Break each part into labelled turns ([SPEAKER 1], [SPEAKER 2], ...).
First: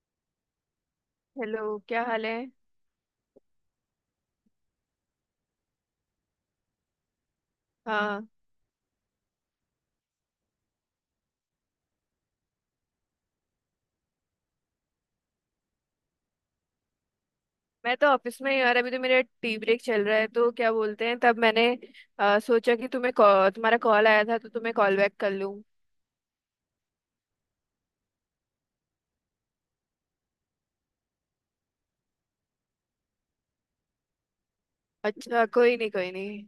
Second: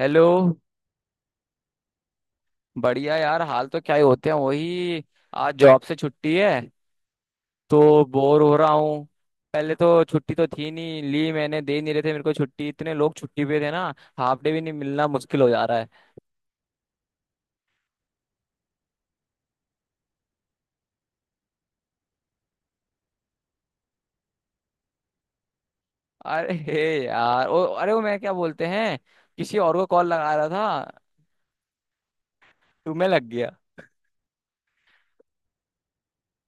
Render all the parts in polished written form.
[SPEAKER 1] Hello.
[SPEAKER 2] Hello, क्या हाल है?
[SPEAKER 1] बढ़िया यार, हाल तो क्या ही होते हैं, वही। आज जॉब से छुट्टी है तो
[SPEAKER 2] हाँ,
[SPEAKER 1] बोर हो रहा हूँ। पहले तो छुट्टी तो थी नहीं, ली मैंने, दे नहीं रहे थे मेरे को छुट्टी, इतने लोग छुट्टी पे थे ना। हाफ डे भी नहीं, मिलना मुश्किल हो जा रहा है।
[SPEAKER 2] मैं तो ऑफिस में ही यार। अभी तो मेरा टी ब्रेक चल रहा है, तो क्या बोलते हैं, तब मैंने सोचा कि तुम्हें तुम्हारा कॉल आया था, तो तुम्हें कॉल बैक कर लूँ।
[SPEAKER 1] अरे हे यार, ओ अरे वो मैं क्या बोलते हैं, किसी और को कॉल लगा रहा था, तुम्हें लग गया।
[SPEAKER 2] अच्छा, कोई नहीं कोई नहीं।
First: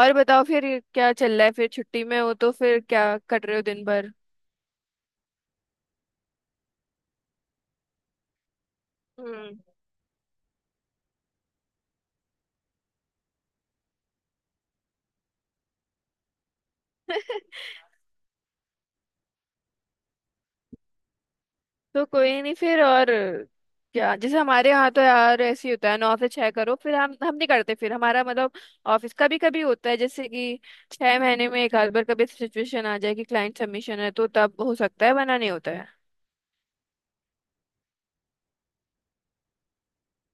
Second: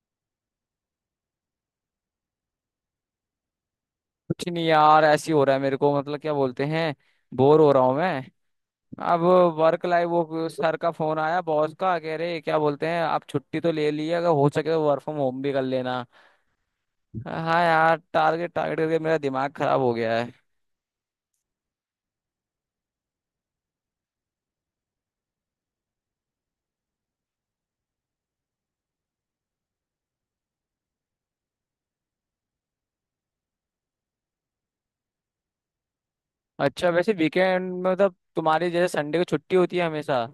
[SPEAKER 2] और बताओ फिर। क्या चल रहा है, फिर छुट्टी में हो तो फिर क्या कर रहे हो दिन भर?
[SPEAKER 1] कुछ नहीं यार, ऐसी हो रहा है मेरे को, मतलब क्या बोलते हैं, बोर हो रहा हूँ मैं अब।
[SPEAKER 2] हम्म।
[SPEAKER 1] वर्क लाइफ, वो सर का फोन आया, बॉस का, कह रहे क्या बोलते हैं, आप छुट्टी तो ले लिए, अगर हो सके तो वर्क फ्रॉम होम भी कर लेना। हाँ यार, टारगेट टारगेट करके मेरा दिमाग खराब हो गया है।
[SPEAKER 2] तो कोई नहीं फिर। और क्या, जैसे हमारे यहाँ तो यार ऐसे ही होता है, 9 से 6 करो, फिर हम नहीं करते, फिर हमारा मतलब ऑफिस का भी कभी होता है, जैसे कि 6 महीने में एक आध बार कभी सिचुएशन आ जाए कि क्लाइंट सबमिशन है, तो तब हो सकता है, वरना नहीं होता है।
[SPEAKER 1] अच्छा वैसे वीकेंड में, मतलब तुम्हारी जैसे संडे को छुट्टी होती है हमेशा।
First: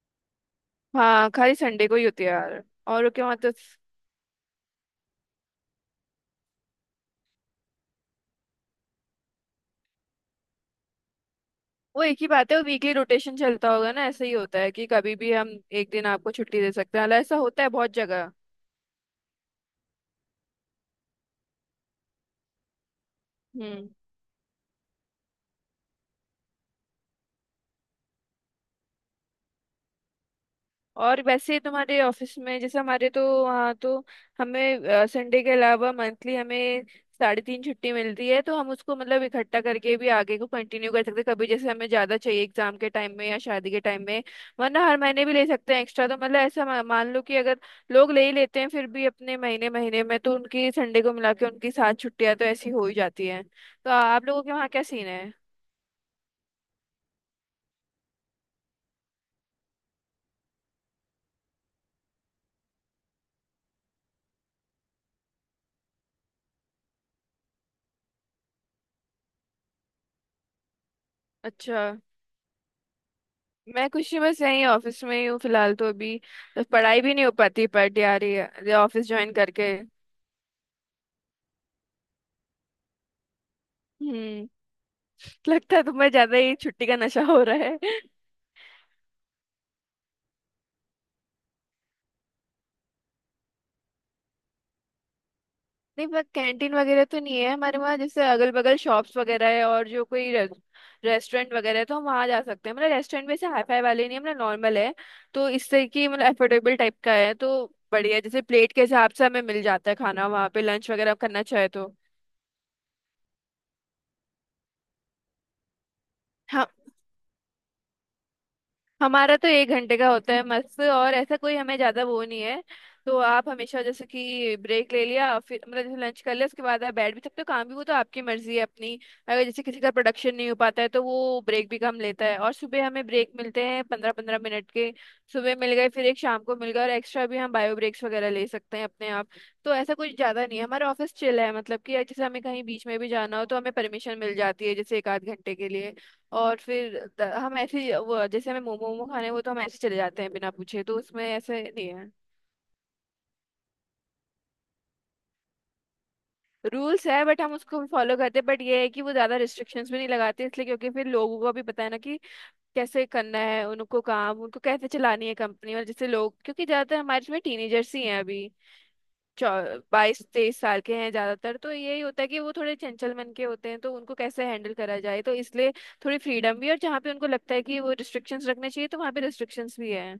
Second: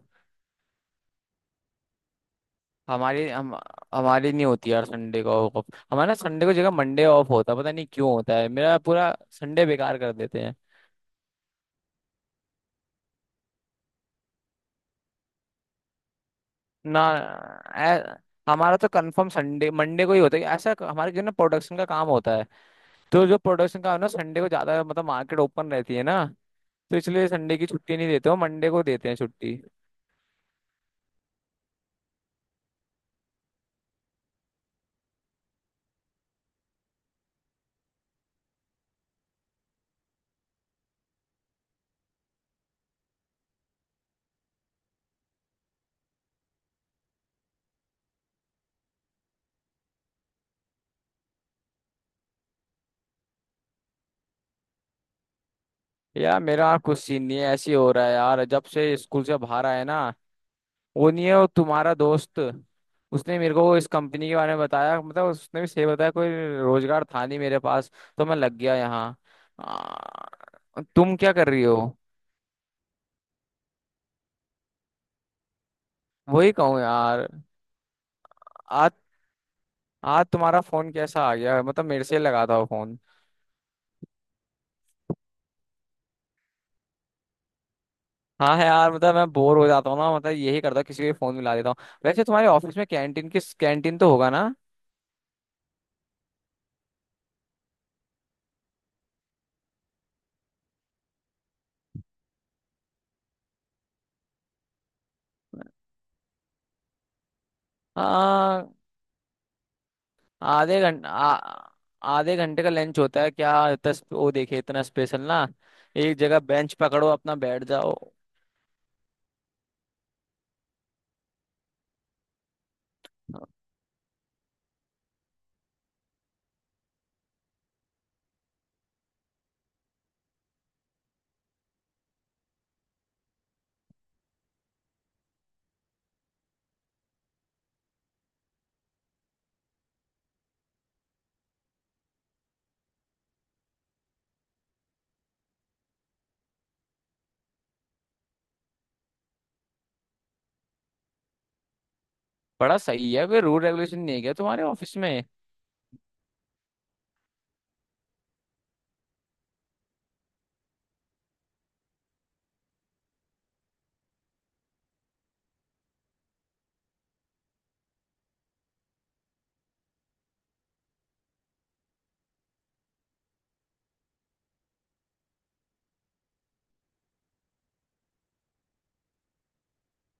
[SPEAKER 2] हाँ, खाली संडे को ही होती है यार। और क्या,
[SPEAKER 1] हमारी
[SPEAKER 2] वहाँ तो
[SPEAKER 1] हम हमारी नहीं होती यार संडे को ऑफ। हमारा संडे को जगह मंडे ऑफ होता है, पता नहीं क्यों होता है, मेरा पूरा संडे बेकार कर देते हैं।
[SPEAKER 2] वो एक ही बात है। वो वीकली रोटेशन चलता होगा ना, ऐसे ही होता है कि कभी भी हम एक दिन आपको छुट्टी दे सकते
[SPEAKER 1] ना।
[SPEAKER 2] हैं, हालांकि ऐसा होता है बहुत
[SPEAKER 1] ऐ-
[SPEAKER 2] जगह।
[SPEAKER 1] हमारा तो कंफर्म संडे मंडे को ही होता है। ऐसा हमारे जो ना, प्रोडक्शन का काम होता है, तो जो प्रोडक्शन
[SPEAKER 2] हम्म
[SPEAKER 1] का है ना, संडे को ज्यादा मतलब मार्केट ओपन रहती है ना, तो इसलिए संडे की छुट्टी नहीं देते, हो मंडे को देते हैं छुट्टी।
[SPEAKER 2] और वैसे तुम्हारे ऑफिस में, जैसे हमारे तो वहाँ तो हमें संडे के अलावा मंथली हमें 3.5 छुट्टी मिलती है, तो हम उसको मतलब इकट्ठा करके भी आगे को कंटिन्यू कर सकते हैं, कभी जैसे हमें ज़्यादा चाहिए एग्जाम के टाइम में या शादी के टाइम में, वरना हर महीने भी ले सकते हैं एक्स्ट्रा। तो मतलब ऐसा मान लो कि अगर लोग ले ही लेते हैं फिर भी अपने महीने महीने में, तो उनकी संडे को मिला के उनकी सात छुट्टियाँ तो ऐसी हो ही जाती हैं। तो आप लोगों के वहाँ क्या सीन है?
[SPEAKER 1] यार मेरा कुछ सीन नहीं है, ऐसे ही हो रहा है यार। जब से स्कूल से बाहर आए ना, वो नहीं है वो तुम्हारा दोस्त, उसने मेरे को इस कंपनी के बारे में बताया। मतलब उसने भी सही बताया, कोई रोजगार था नहीं मेरे पास, तो मैं लग गया यहाँ। तुम क्या कर रही हो?
[SPEAKER 2] अच्छा। मैं कुछ नहीं, बस यहीं ऑफिस में ही हूँ फिलहाल तो अभी,
[SPEAKER 1] वही
[SPEAKER 2] तो
[SPEAKER 1] कहूँ
[SPEAKER 2] पढ़ाई भी नहीं
[SPEAKER 1] यार।
[SPEAKER 2] हो पाती, बट यार ये
[SPEAKER 1] आज
[SPEAKER 2] ऑफिस ज्वाइन करके।
[SPEAKER 1] आज तुम्हारा फोन कैसा आ गया, मतलब मेरे से लगा था वो फोन।
[SPEAKER 2] हम्म लगता है तुम्हें ज्यादा ही छुट्टी का नशा हो रहा है।
[SPEAKER 1] हाँ है यार, मतलब मैं बोर हो जाता हूँ ना, मतलब यही करता हूँ, किसी को फोन मिला देता हूँ। वैसे तुम्हारे ऑफिस में कैंटीन, किस कैंटीन तो होगा ना?
[SPEAKER 2] नहीं, पर कैंटीन वगैरह तो नहीं है हमारे वहाँ। जैसे अगल बगल शॉप्स वगैरह है, और जो कोई रेस्टोरेंट वगैरह है, तो हम वहाँ जा सकते हैं। मतलब रेस्टोरेंट वैसे हाई फाई वाले नहीं है, मतलब नॉर्मल है, तो इससे कि मतलब अफोर्डेबल टाइप का है, तो बढ़िया। जैसे
[SPEAKER 1] हाँ।
[SPEAKER 2] प्लेट के हिसाब से हमें मिल जाता है खाना वहाँ पे,
[SPEAKER 1] आधे
[SPEAKER 2] लंच
[SPEAKER 1] घंटे,
[SPEAKER 2] वगैरह करना चाहे तो।
[SPEAKER 1] आधे घंटे का लंच होता है क्या? इतना वो देखे, इतना स्पेशल ना, एक जगह
[SPEAKER 2] हाँ,
[SPEAKER 1] बेंच पकड़ो अपना बैठ जाओ।
[SPEAKER 2] हमारा तो एक घंटे का होता है, मस्त। और ऐसा कोई हमें ज्यादा वो नहीं है, तो आप हमेशा जैसे कि ब्रेक ले लिया, फिर मतलब जैसे लंच कर लिया, उसके बाद आप बैठ भी सकते हो, काम भी, वो तो आपकी मर्जी है अपनी। अगर जैसे किसी का प्रोडक्शन नहीं हो पाता है, तो वो ब्रेक भी कम लेता है। और सुबह हमें ब्रेक मिलते हैं 15 15 मिनट के। सुबह मिल गए, फिर एक शाम को मिल गए, और एक्स्ट्रा भी हम बायो ब्रेक्स वगैरह ले सकते हैं अपने आप। तो ऐसा कुछ ज्यादा नहीं है, हमारा ऑफिस चिल है, मतलब कि जैसे हमें कहीं बीच में भी जाना हो, तो हमें परमिशन मिल जाती है जैसे एक आध घंटे के लिए। और फिर हम वो जैसे हमें मोमो मोमो खाने हैं, वो तो हम ऐसे चले जाते हैं बिना पूछे, तो उसमें ऐसे नहीं है।
[SPEAKER 1] बड़ा सही है, कोई रूल रेगुलेशन नहीं है क्या तुम्हारे ऑफिस में?
[SPEAKER 2] रूल्स है, बट हम उसको फॉलो करते हैं। बट ये है कि वो ज्यादा रिस्ट्रिक्शंस भी नहीं लगाते इसलिए, क्योंकि फिर लोगों को भी पता है ना कि कैसे करना है उनको, काम उनको कैसे चलानी है कंपनी। और जैसे लोग, क्योंकि ज्यादातर हमारे इसमें टीनेजर्स ही हैं अभी, 22 23 साल के हैं ज्यादातर। तो यही होता है कि वो थोड़े चंचल मन के होते हैं, तो उनको कैसे हैंडल करा जाए, तो इसलिए थोड़ी फ्रीडम भी। और जहाँ पे उनको लगता है कि वो रिस्ट्रिक्शंस रखने चाहिए, तो वहाँ पे रिस्ट्रिक्शंस भी है।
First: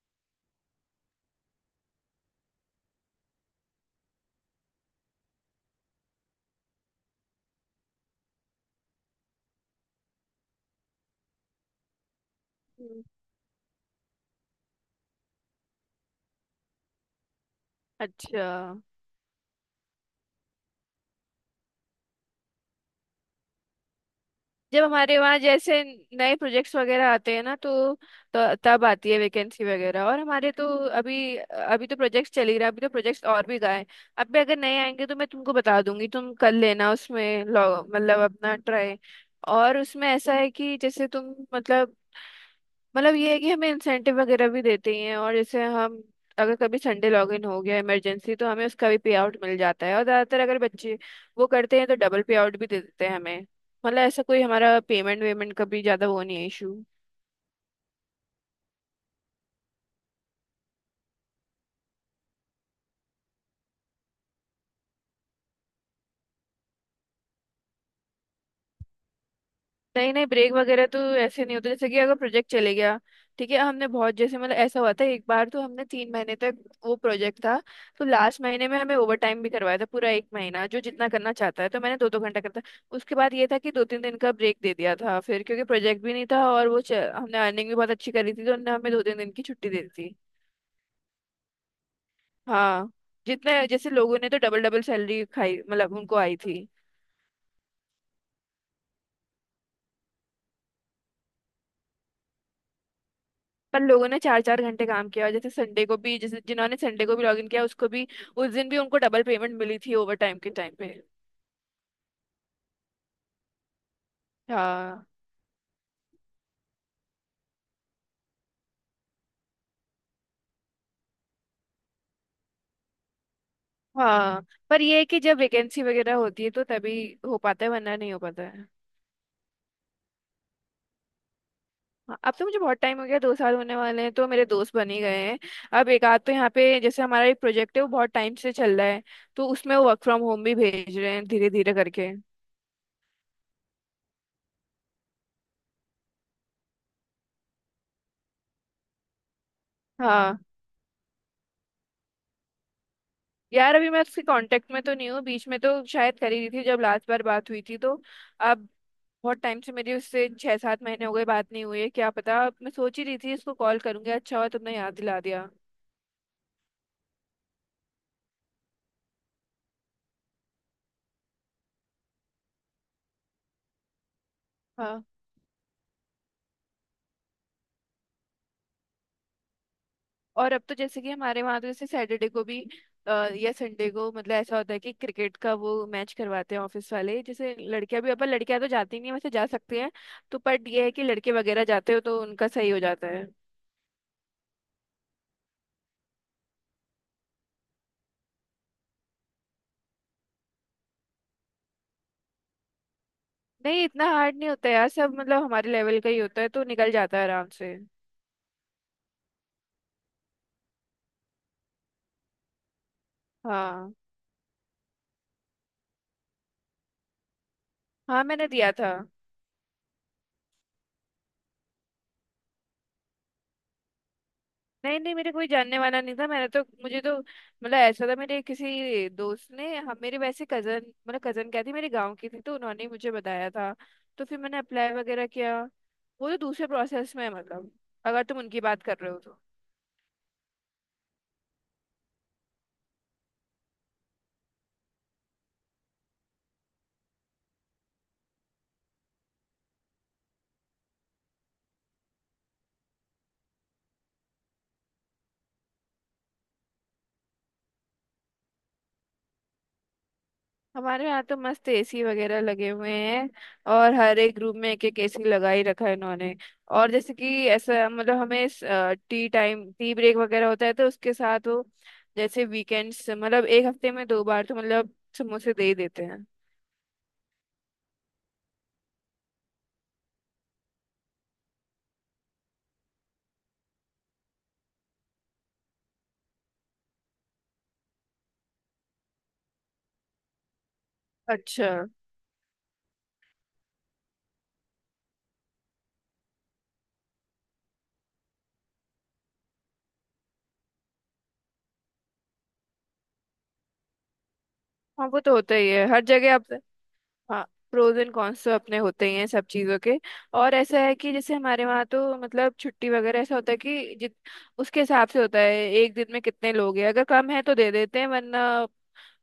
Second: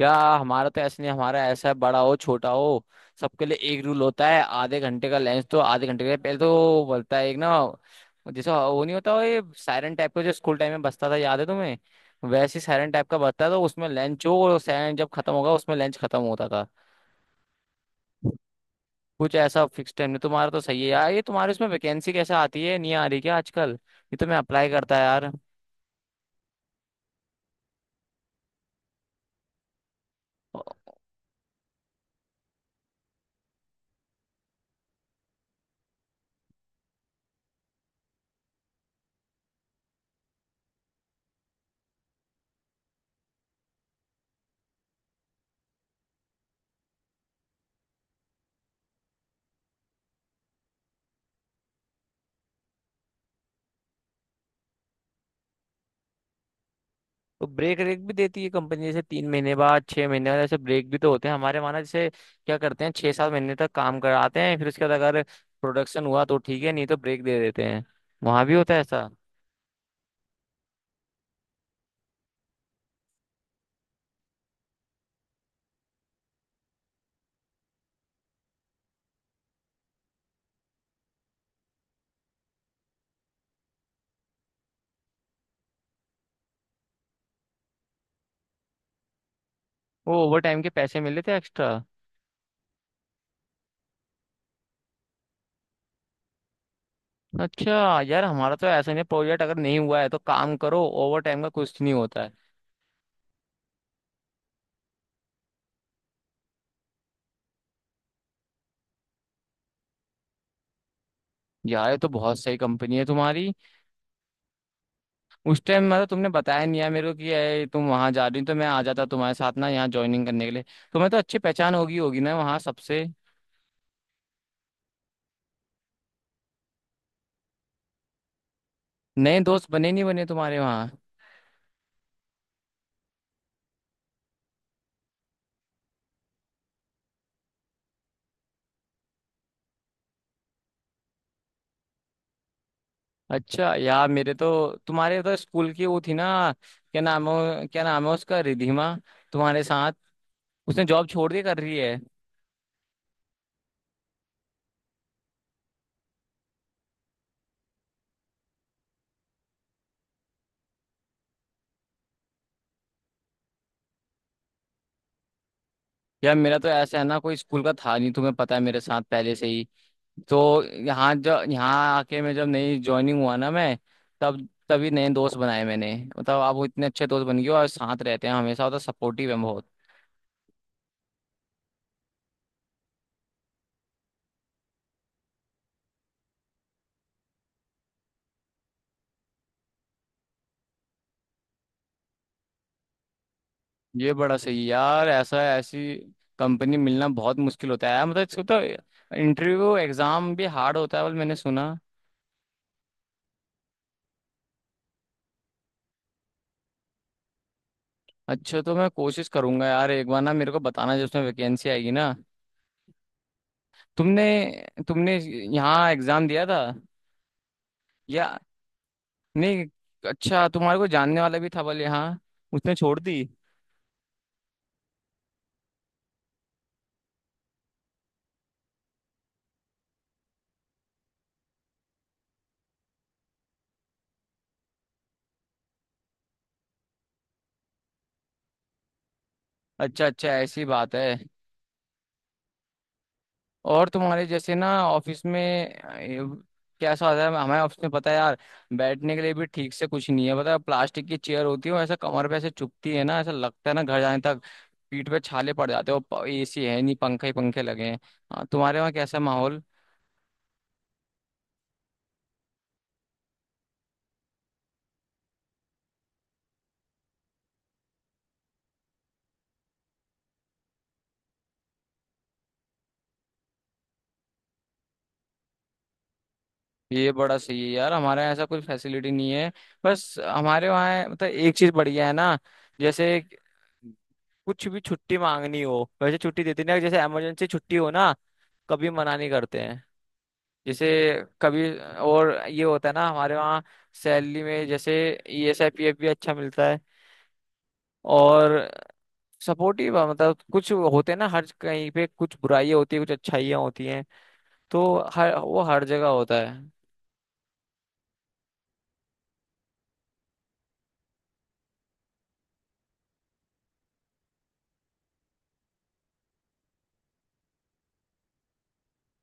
[SPEAKER 1] या हमारा तो ऐसा नहीं, हमारा ऐसा है बड़ा हो छोटा हो, सबके लिए एक रूल होता है। आधे घंटे का लंच तो आधे घंटे का, पहले तो बोलता है एक ना, जैसे वो नहीं होता वो, ये सायरन टाइप का जो स्कूल टाइम में बजता था, याद है तुम्हें? वैसे ही सायरन टाइप का बजता था, तो उसमें लंच हो, और सायरन जब खत्म होगा उसमें लंच खत्म होता था।
[SPEAKER 2] अच्छा।
[SPEAKER 1] कुछ ऐसा फिक्स टाइम नहीं तुम्हारा, तो सही है यार ये तुम्हारे। उसमें वैकेंसी कैसे आती है, नहीं आ रही क्या आजकल? ये तो मैं अप्लाई
[SPEAKER 2] जब
[SPEAKER 1] करता है
[SPEAKER 2] हमारे
[SPEAKER 1] यार।
[SPEAKER 2] वहाँ जैसे नए प्रोजेक्ट्स वगैरह आते हैं ना, तो तब आती है वैकेंसी वगैरह। और हमारे तो अभी अभी तो प्रोजेक्ट्स चल ही रहा है, अभी तो प्रोजेक्ट्स और भी गए हैं। अब भी अगर नए आएंगे तो मैं तुमको बता दूंगी, तुम कर लेना उसमें मतलब अपना ट्राई। और उसमें ऐसा है कि जैसे तुम मतलब ये है कि हमें इंसेंटिव वगैरह भी देते ही हैं। और जैसे हम, अगर कभी संडे लॉग इन हो गया इमरजेंसी, तो हमें उसका भी पे आउट मिल जाता है। और ज़्यादातर अगर बच्चे वो करते हैं, तो डबल पे आउट भी दे देते हैं हमें। मतलब ऐसा कोई हमारा पेमेंट वेमेंट का भी ज़्यादा वो नहीं है इशू।
[SPEAKER 1] तो ब्रेक रेक भी देती है कंपनी, जैसे तीन महीने बाद, छह महीने बाद, ऐसे ब्रेक भी तो होते हैं हमारे वहाँ ना। जैसे क्या करते हैं, छह सात महीने तक काम कराते हैं, फिर उसके बाद अगर प्रोडक्शन हुआ तो ठीक है, नहीं तो ब्रेक दे देते हैं। वहाँ भी होता है ऐसा?
[SPEAKER 2] नहीं नहीं, ब्रेक वगैरह तो ऐसे नहीं होता। जैसे कि अगर प्रोजेक्ट चले गया, ठीक है। हमने बहुत जैसे मतलब ऐसा हुआ था एक बार, तो हमने 3 महीने तक वो प्रोजेक्ट था, तो लास्ट महीने में हमें ओवर टाइम भी करवाया था पूरा एक महीना, जो जितना करना चाहता है। तो मैंने 2 2 घंटा करता। उसके बाद ये था कि 2 3 दिन का ब्रेक दे दिया था फिर, क्योंकि प्रोजेक्ट भी नहीं था। और वो हमने अर्निंग भी बहुत अच्छी करी थी, तो उन्होंने हमें 2 3 दिन की छुट्टी दे दी
[SPEAKER 1] वो
[SPEAKER 2] थी।
[SPEAKER 1] ओवर टाइम के पैसे मिले थे एक्स्ट्रा?
[SPEAKER 2] हाँ, जितने जैसे लोगों ने तो डबल डबल सैलरी खाई, मतलब उनको आई थी।
[SPEAKER 1] अच्छा यार, हमारा तो ऐसा नहीं, प्रोजेक्ट अगर नहीं हुआ है तो काम करो, ओवर टाइम का कुछ नहीं होता है।
[SPEAKER 2] पर लोगों ने 4 4 घंटे काम किया, और जैसे संडे को भी, जैसे जिन्होंने संडे को भी लॉगिन किया, उसको भी उस दिन भी उनको डबल पेमेंट मिली थी ओवर टाइम के टाइम पे।
[SPEAKER 1] यार ये तो बहुत सही कंपनी है तुम्हारी।
[SPEAKER 2] हाँ।
[SPEAKER 1] उस टाइम मतलब तुमने बताया नहीं यार मेरे को कि ये तुम वहाँ जा रही हो, तो मैं आ जाता तुम्हारे साथ ना, यहाँ ज्वाइनिंग करने के लिए। तुम्हें तो अच्छी पहचान होगी होगी ना वहाँ सबसे।
[SPEAKER 2] हाँ, पर ये है कि जब वैकेंसी वगैरह होती है तो तभी हो पाता है, वरना नहीं हो पाता है।
[SPEAKER 1] नए दोस्त बने नहीं बने तुम्हारे वहाँ?
[SPEAKER 2] हाँ, अब तो मुझे बहुत टाइम हो गया, 2 साल होने वाले हैं, तो मेरे दोस्त बन ही गए हैं। अब एक आध, तो यहाँ पे जैसे हमारा एक प्रोजेक्ट है वो बहुत टाइम से चल रहा है, तो उसमें वो वर्क फ्रॉम होम भी भेज रहे हैं धीरे धीरे करके।
[SPEAKER 1] अच्छा यार मेरे तो, तुम्हारे तो स्कूल की वो थी ना, क्या नाम है, क्या नाम है उसका, रिधिमा, तुम्हारे साथ।
[SPEAKER 2] हाँ।
[SPEAKER 1] उसने जॉब छोड़ दी, कर रही है?
[SPEAKER 2] यार अभी मैं उसके कांटेक्ट में तो नहीं हूँ। बीच में तो शायद कर ही रही थी जब लास्ट बार बात हुई थी तो। अब बहुत टाइम से मेरी उससे 6 7 महीने हो गए बात नहीं हुई है। क्या पता, मैं सोच ही रही थी इसको कॉल करूंगी, अच्छा हुआ तुमने याद दिला दिया।
[SPEAKER 1] यार मेरा तो ऐसा है ना, कोई स्कूल का था नहीं तुम्हें पता है, मेरे साथ पहले से ही। तो यहाँ जब यहाँ आके मैं जब नई ज्वाइनिंग हुआ ना मैं, तब तभी
[SPEAKER 2] हाँ।
[SPEAKER 1] नए दोस्त बनाए मैंने। मतलब आप वो इतने अच्छे दोस्त बन गए हो, और साथ रहते हैं हमेशा, और तो सपोर्टिव है बहुत।
[SPEAKER 2] और अब तो जैसे कि हमारे वहाँ तो, जैसे सैटरडे को भी अ, या संडे को, मतलब ऐसा होता है कि क्रिकेट का वो मैच करवाते हैं ऑफिस वाले। जैसे लड़कियां भी, अपन लड़कियां तो जाती नहीं है, वैसे जा सकती हैं तो। पर ये है कि लड़के वगैरह जाते हो तो उनका सही हो जाता है।
[SPEAKER 1] ये बड़ा सही यार, ऐसा ऐसी कंपनी मिलना बहुत मुश्किल होता है यार। मतलब इसको तो इंटरव्यू एग्जाम भी हार्ड होता है बल, मैंने सुना।
[SPEAKER 2] नहीं, इतना हार्ड नहीं होता यार। सब मतलब हमारे लेवल का ही होता है, तो निकल जाता है आराम से।
[SPEAKER 1] अच्छा तो मैं कोशिश करूंगा यार, एक बार ना मेरे को बताना जब उसमें वैकेंसी आएगी ना।
[SPEAKER 2] हाँ।
[SPEAKER 1] तुमने तुमने यहाँ एग्जाम दिया था
[SPEAKER 2] हाँ,
[SPEAKER 1] या
[SPEAKER 2] मैंने दिया था।
[SPEAKER 1] नहीं? अच्छा तुम्हारे को जानने वाला भी था बल यहाँ, उसने छोड़ दी?
[SPEAKER 2] नहीं नहीं, मेरे कोई जानने वाला नहीं था। मैंने तो, मुझे तो मतलब ऐसा था, मेरे किसी दोस्त ने, हम मेरे वैसे कजन, मतलब कजन क्या थी मेरे गांव की थी, तो उन्होंने ही मुझे बताया था। तो फिर मैंने अप्लाई वगैरह किया। वो तो दूसरे प्रोसेस में है, मतलब अगर तुम उनकी बात कर रहे हो तो।
[SPEAKER 1] अच्छा अच्छा, ऐसी बात है। और तुम्हारे जैसे ना ऑफिस में, कैसा होता है? हमारे ऑफिस में पता है यार, बैठने के लिए भी ठीक से कुछ नहीं है, पता है, प्लास्टिक की चेयर होती है, वो ऐसा कमर पे ऐसे चुभती है ना, ऐसा लगता है ना, घर जाने तक पीठ पे छाले पड़ जाते हो। एसी है नहीं, पंखे ही पंखे लगे हैं। हाँ, तुम्हारे वहाँ कैसा माहौल?
[SPEAKER 2] हमारे यहाँ तो मस्त एसी वगैरह लगे हुए हैं, और हर एक रूम में एक एक एसी लगा ही रखा है इन्होंने। और जैसे कि ऐसा मतलब, हमें टी टाइम टी ब्रेक वगैरह होता है, तो उसके साथ वो जैसे वीकेंड्स, मतलब एक हफ्ते में 2 बार तो, मतलब समोसे दे ही देते हैं।
[SPEAKER 1] ये बड़ा सही है यार, हमारे यहाँ ऐसा कोई फैसिलिटी नहीं है। बस हमारे वहाँ मतलब एक चीज बढ़िया है ना, जैसे कुछ भी छुट्टी मांगनी हो, वैसे छुट्टी देते नहीं, जैसे इमरजेंसी छुट्टी हो ना, कभी मना नहीं करते हैं। जैसे
[SPEAKER 2] अच्छा।
[SPEAKER 1] कभी, और ये होता है ना हमारे वहाँ, सैलरी में जैसे ईएसआई पीएफ भी अच्छा मिलता है, और सपोर्टिव, मतलब कुछ होते हैं ना, हर कहीं पे कुछ बुराइयाँ होती है, कुछ अच्छाइयाँ होती हैं, तो
[SPEAKER 2] हाँ, वो तो
[SPEAKER 1] हर
[SPEAKER 2] होता
[SPEAKER 1] वो
[SPEAKER 2] ही
[SPEAKER 1] हर
[SPEAKER 2] है हर
[SPEAKER 1] जगह
[SPEAKER 2] जगह
[SPEAKER 1] होता
[SPEAKER 2] आप।
[SPEAKER 1] है।
[SPEAKER 2] हाँ, प्रोज एंड कॉन्स तो अपने होते ही हैं सब चीज़ों के। और ऐसा है कि जैसे हमारे वहाँ तो मतलब छुट्टी वगैरह ऐसा होता है कि जित, उसके हिसाब से होता है एक दिन में कितने लोग हैं। अगर कम है तो दे देते हैं, वरना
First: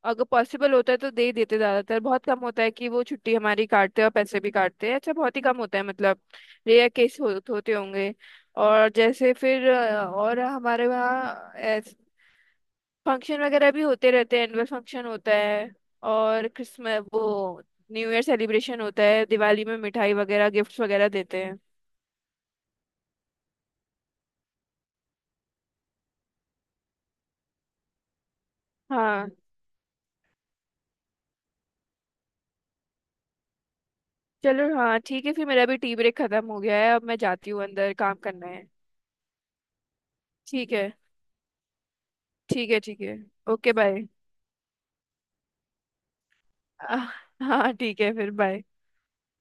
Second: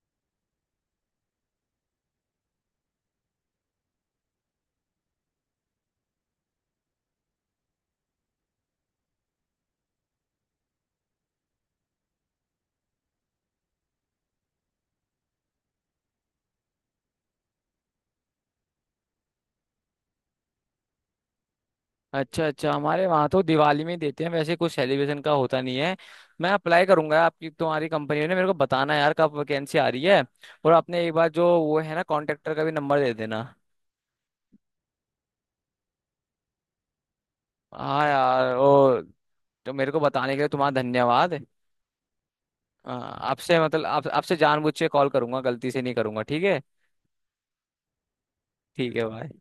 [SPEAKER 2] अगर पॉसिबल होता है तो दे ही देते। ज्यादातर बहुत कम होता है कि वो छुट्टी हमारी काटते हैं और पैसे भी काटते हैं अच्छा, बहुत ही कम होता है। मतलब रेयर केस हो, होते होंगे। और जैसे फिर और हमारे वहाँ फंक्शन वगैरह भी होते रहते हैं, एनुअल फंक्शन होता है। और क्रिसमस, वो न्यू ईयर सेलिब्रेशन होता है, दिवाली में मिठाई वगैरह गिफ्ट्स वगैरह देते हैं।
[SPEAKER 1] अच्छा अच्छा, हमारे वहाँ तो दिवाली में ही देते हैं, वैसे कुछ सेलिब्रेशन का होता नहीं है। मैं अप्लाई करूंगा आपकी तुम्हारी कंपनी ने, मेरे को बताना यार
[SPEAKER 2] हाँ।
[SPEAKER 1] कब वैकेंसी आ रही है। और आपने एक बार जो वो है ना, कॉन्ट्रेक्टर का भी नंबर दे देना।
[SPEAKER 2] चलो, हाँ ठीक है फिर। मेरा भी टी ब्रेक खत्म हो गया है, अब मैं जाती हूँ अंदर
[SPEAKER 1] हाँ
[SPEAKER 2] काम करना
[SPEAKER 1] यार,
[SPEAKER 2] है।
[SPEAKER 1] और तो मेरे को बताने के लिए
[SPEAKER 2] ठीक
[SPEAKER 1] तुम्हारा
[SPEAKER 2] है।
[SPEAKER 1] धन्यवाद।
[SPEAKER 2] ठीक है ठीक
[SPEAKER 1] हाँ,
[SPEAKER 2] है।
[SPEAKER 1] आपसे
[SPEAKER 2] ओके
[SPEAKER 1] मतलब
[SPEAKER 2] बाय।
[SPEAKER 1] आप, आपसे जानबूझ के कॉल करूंगा, गलती से नहीं करूंगा ठीक है।
[SPEAKER 2] आह, हाँ ठीक है फिर बाय।
[SPEAKER 1] ठीक है भाई।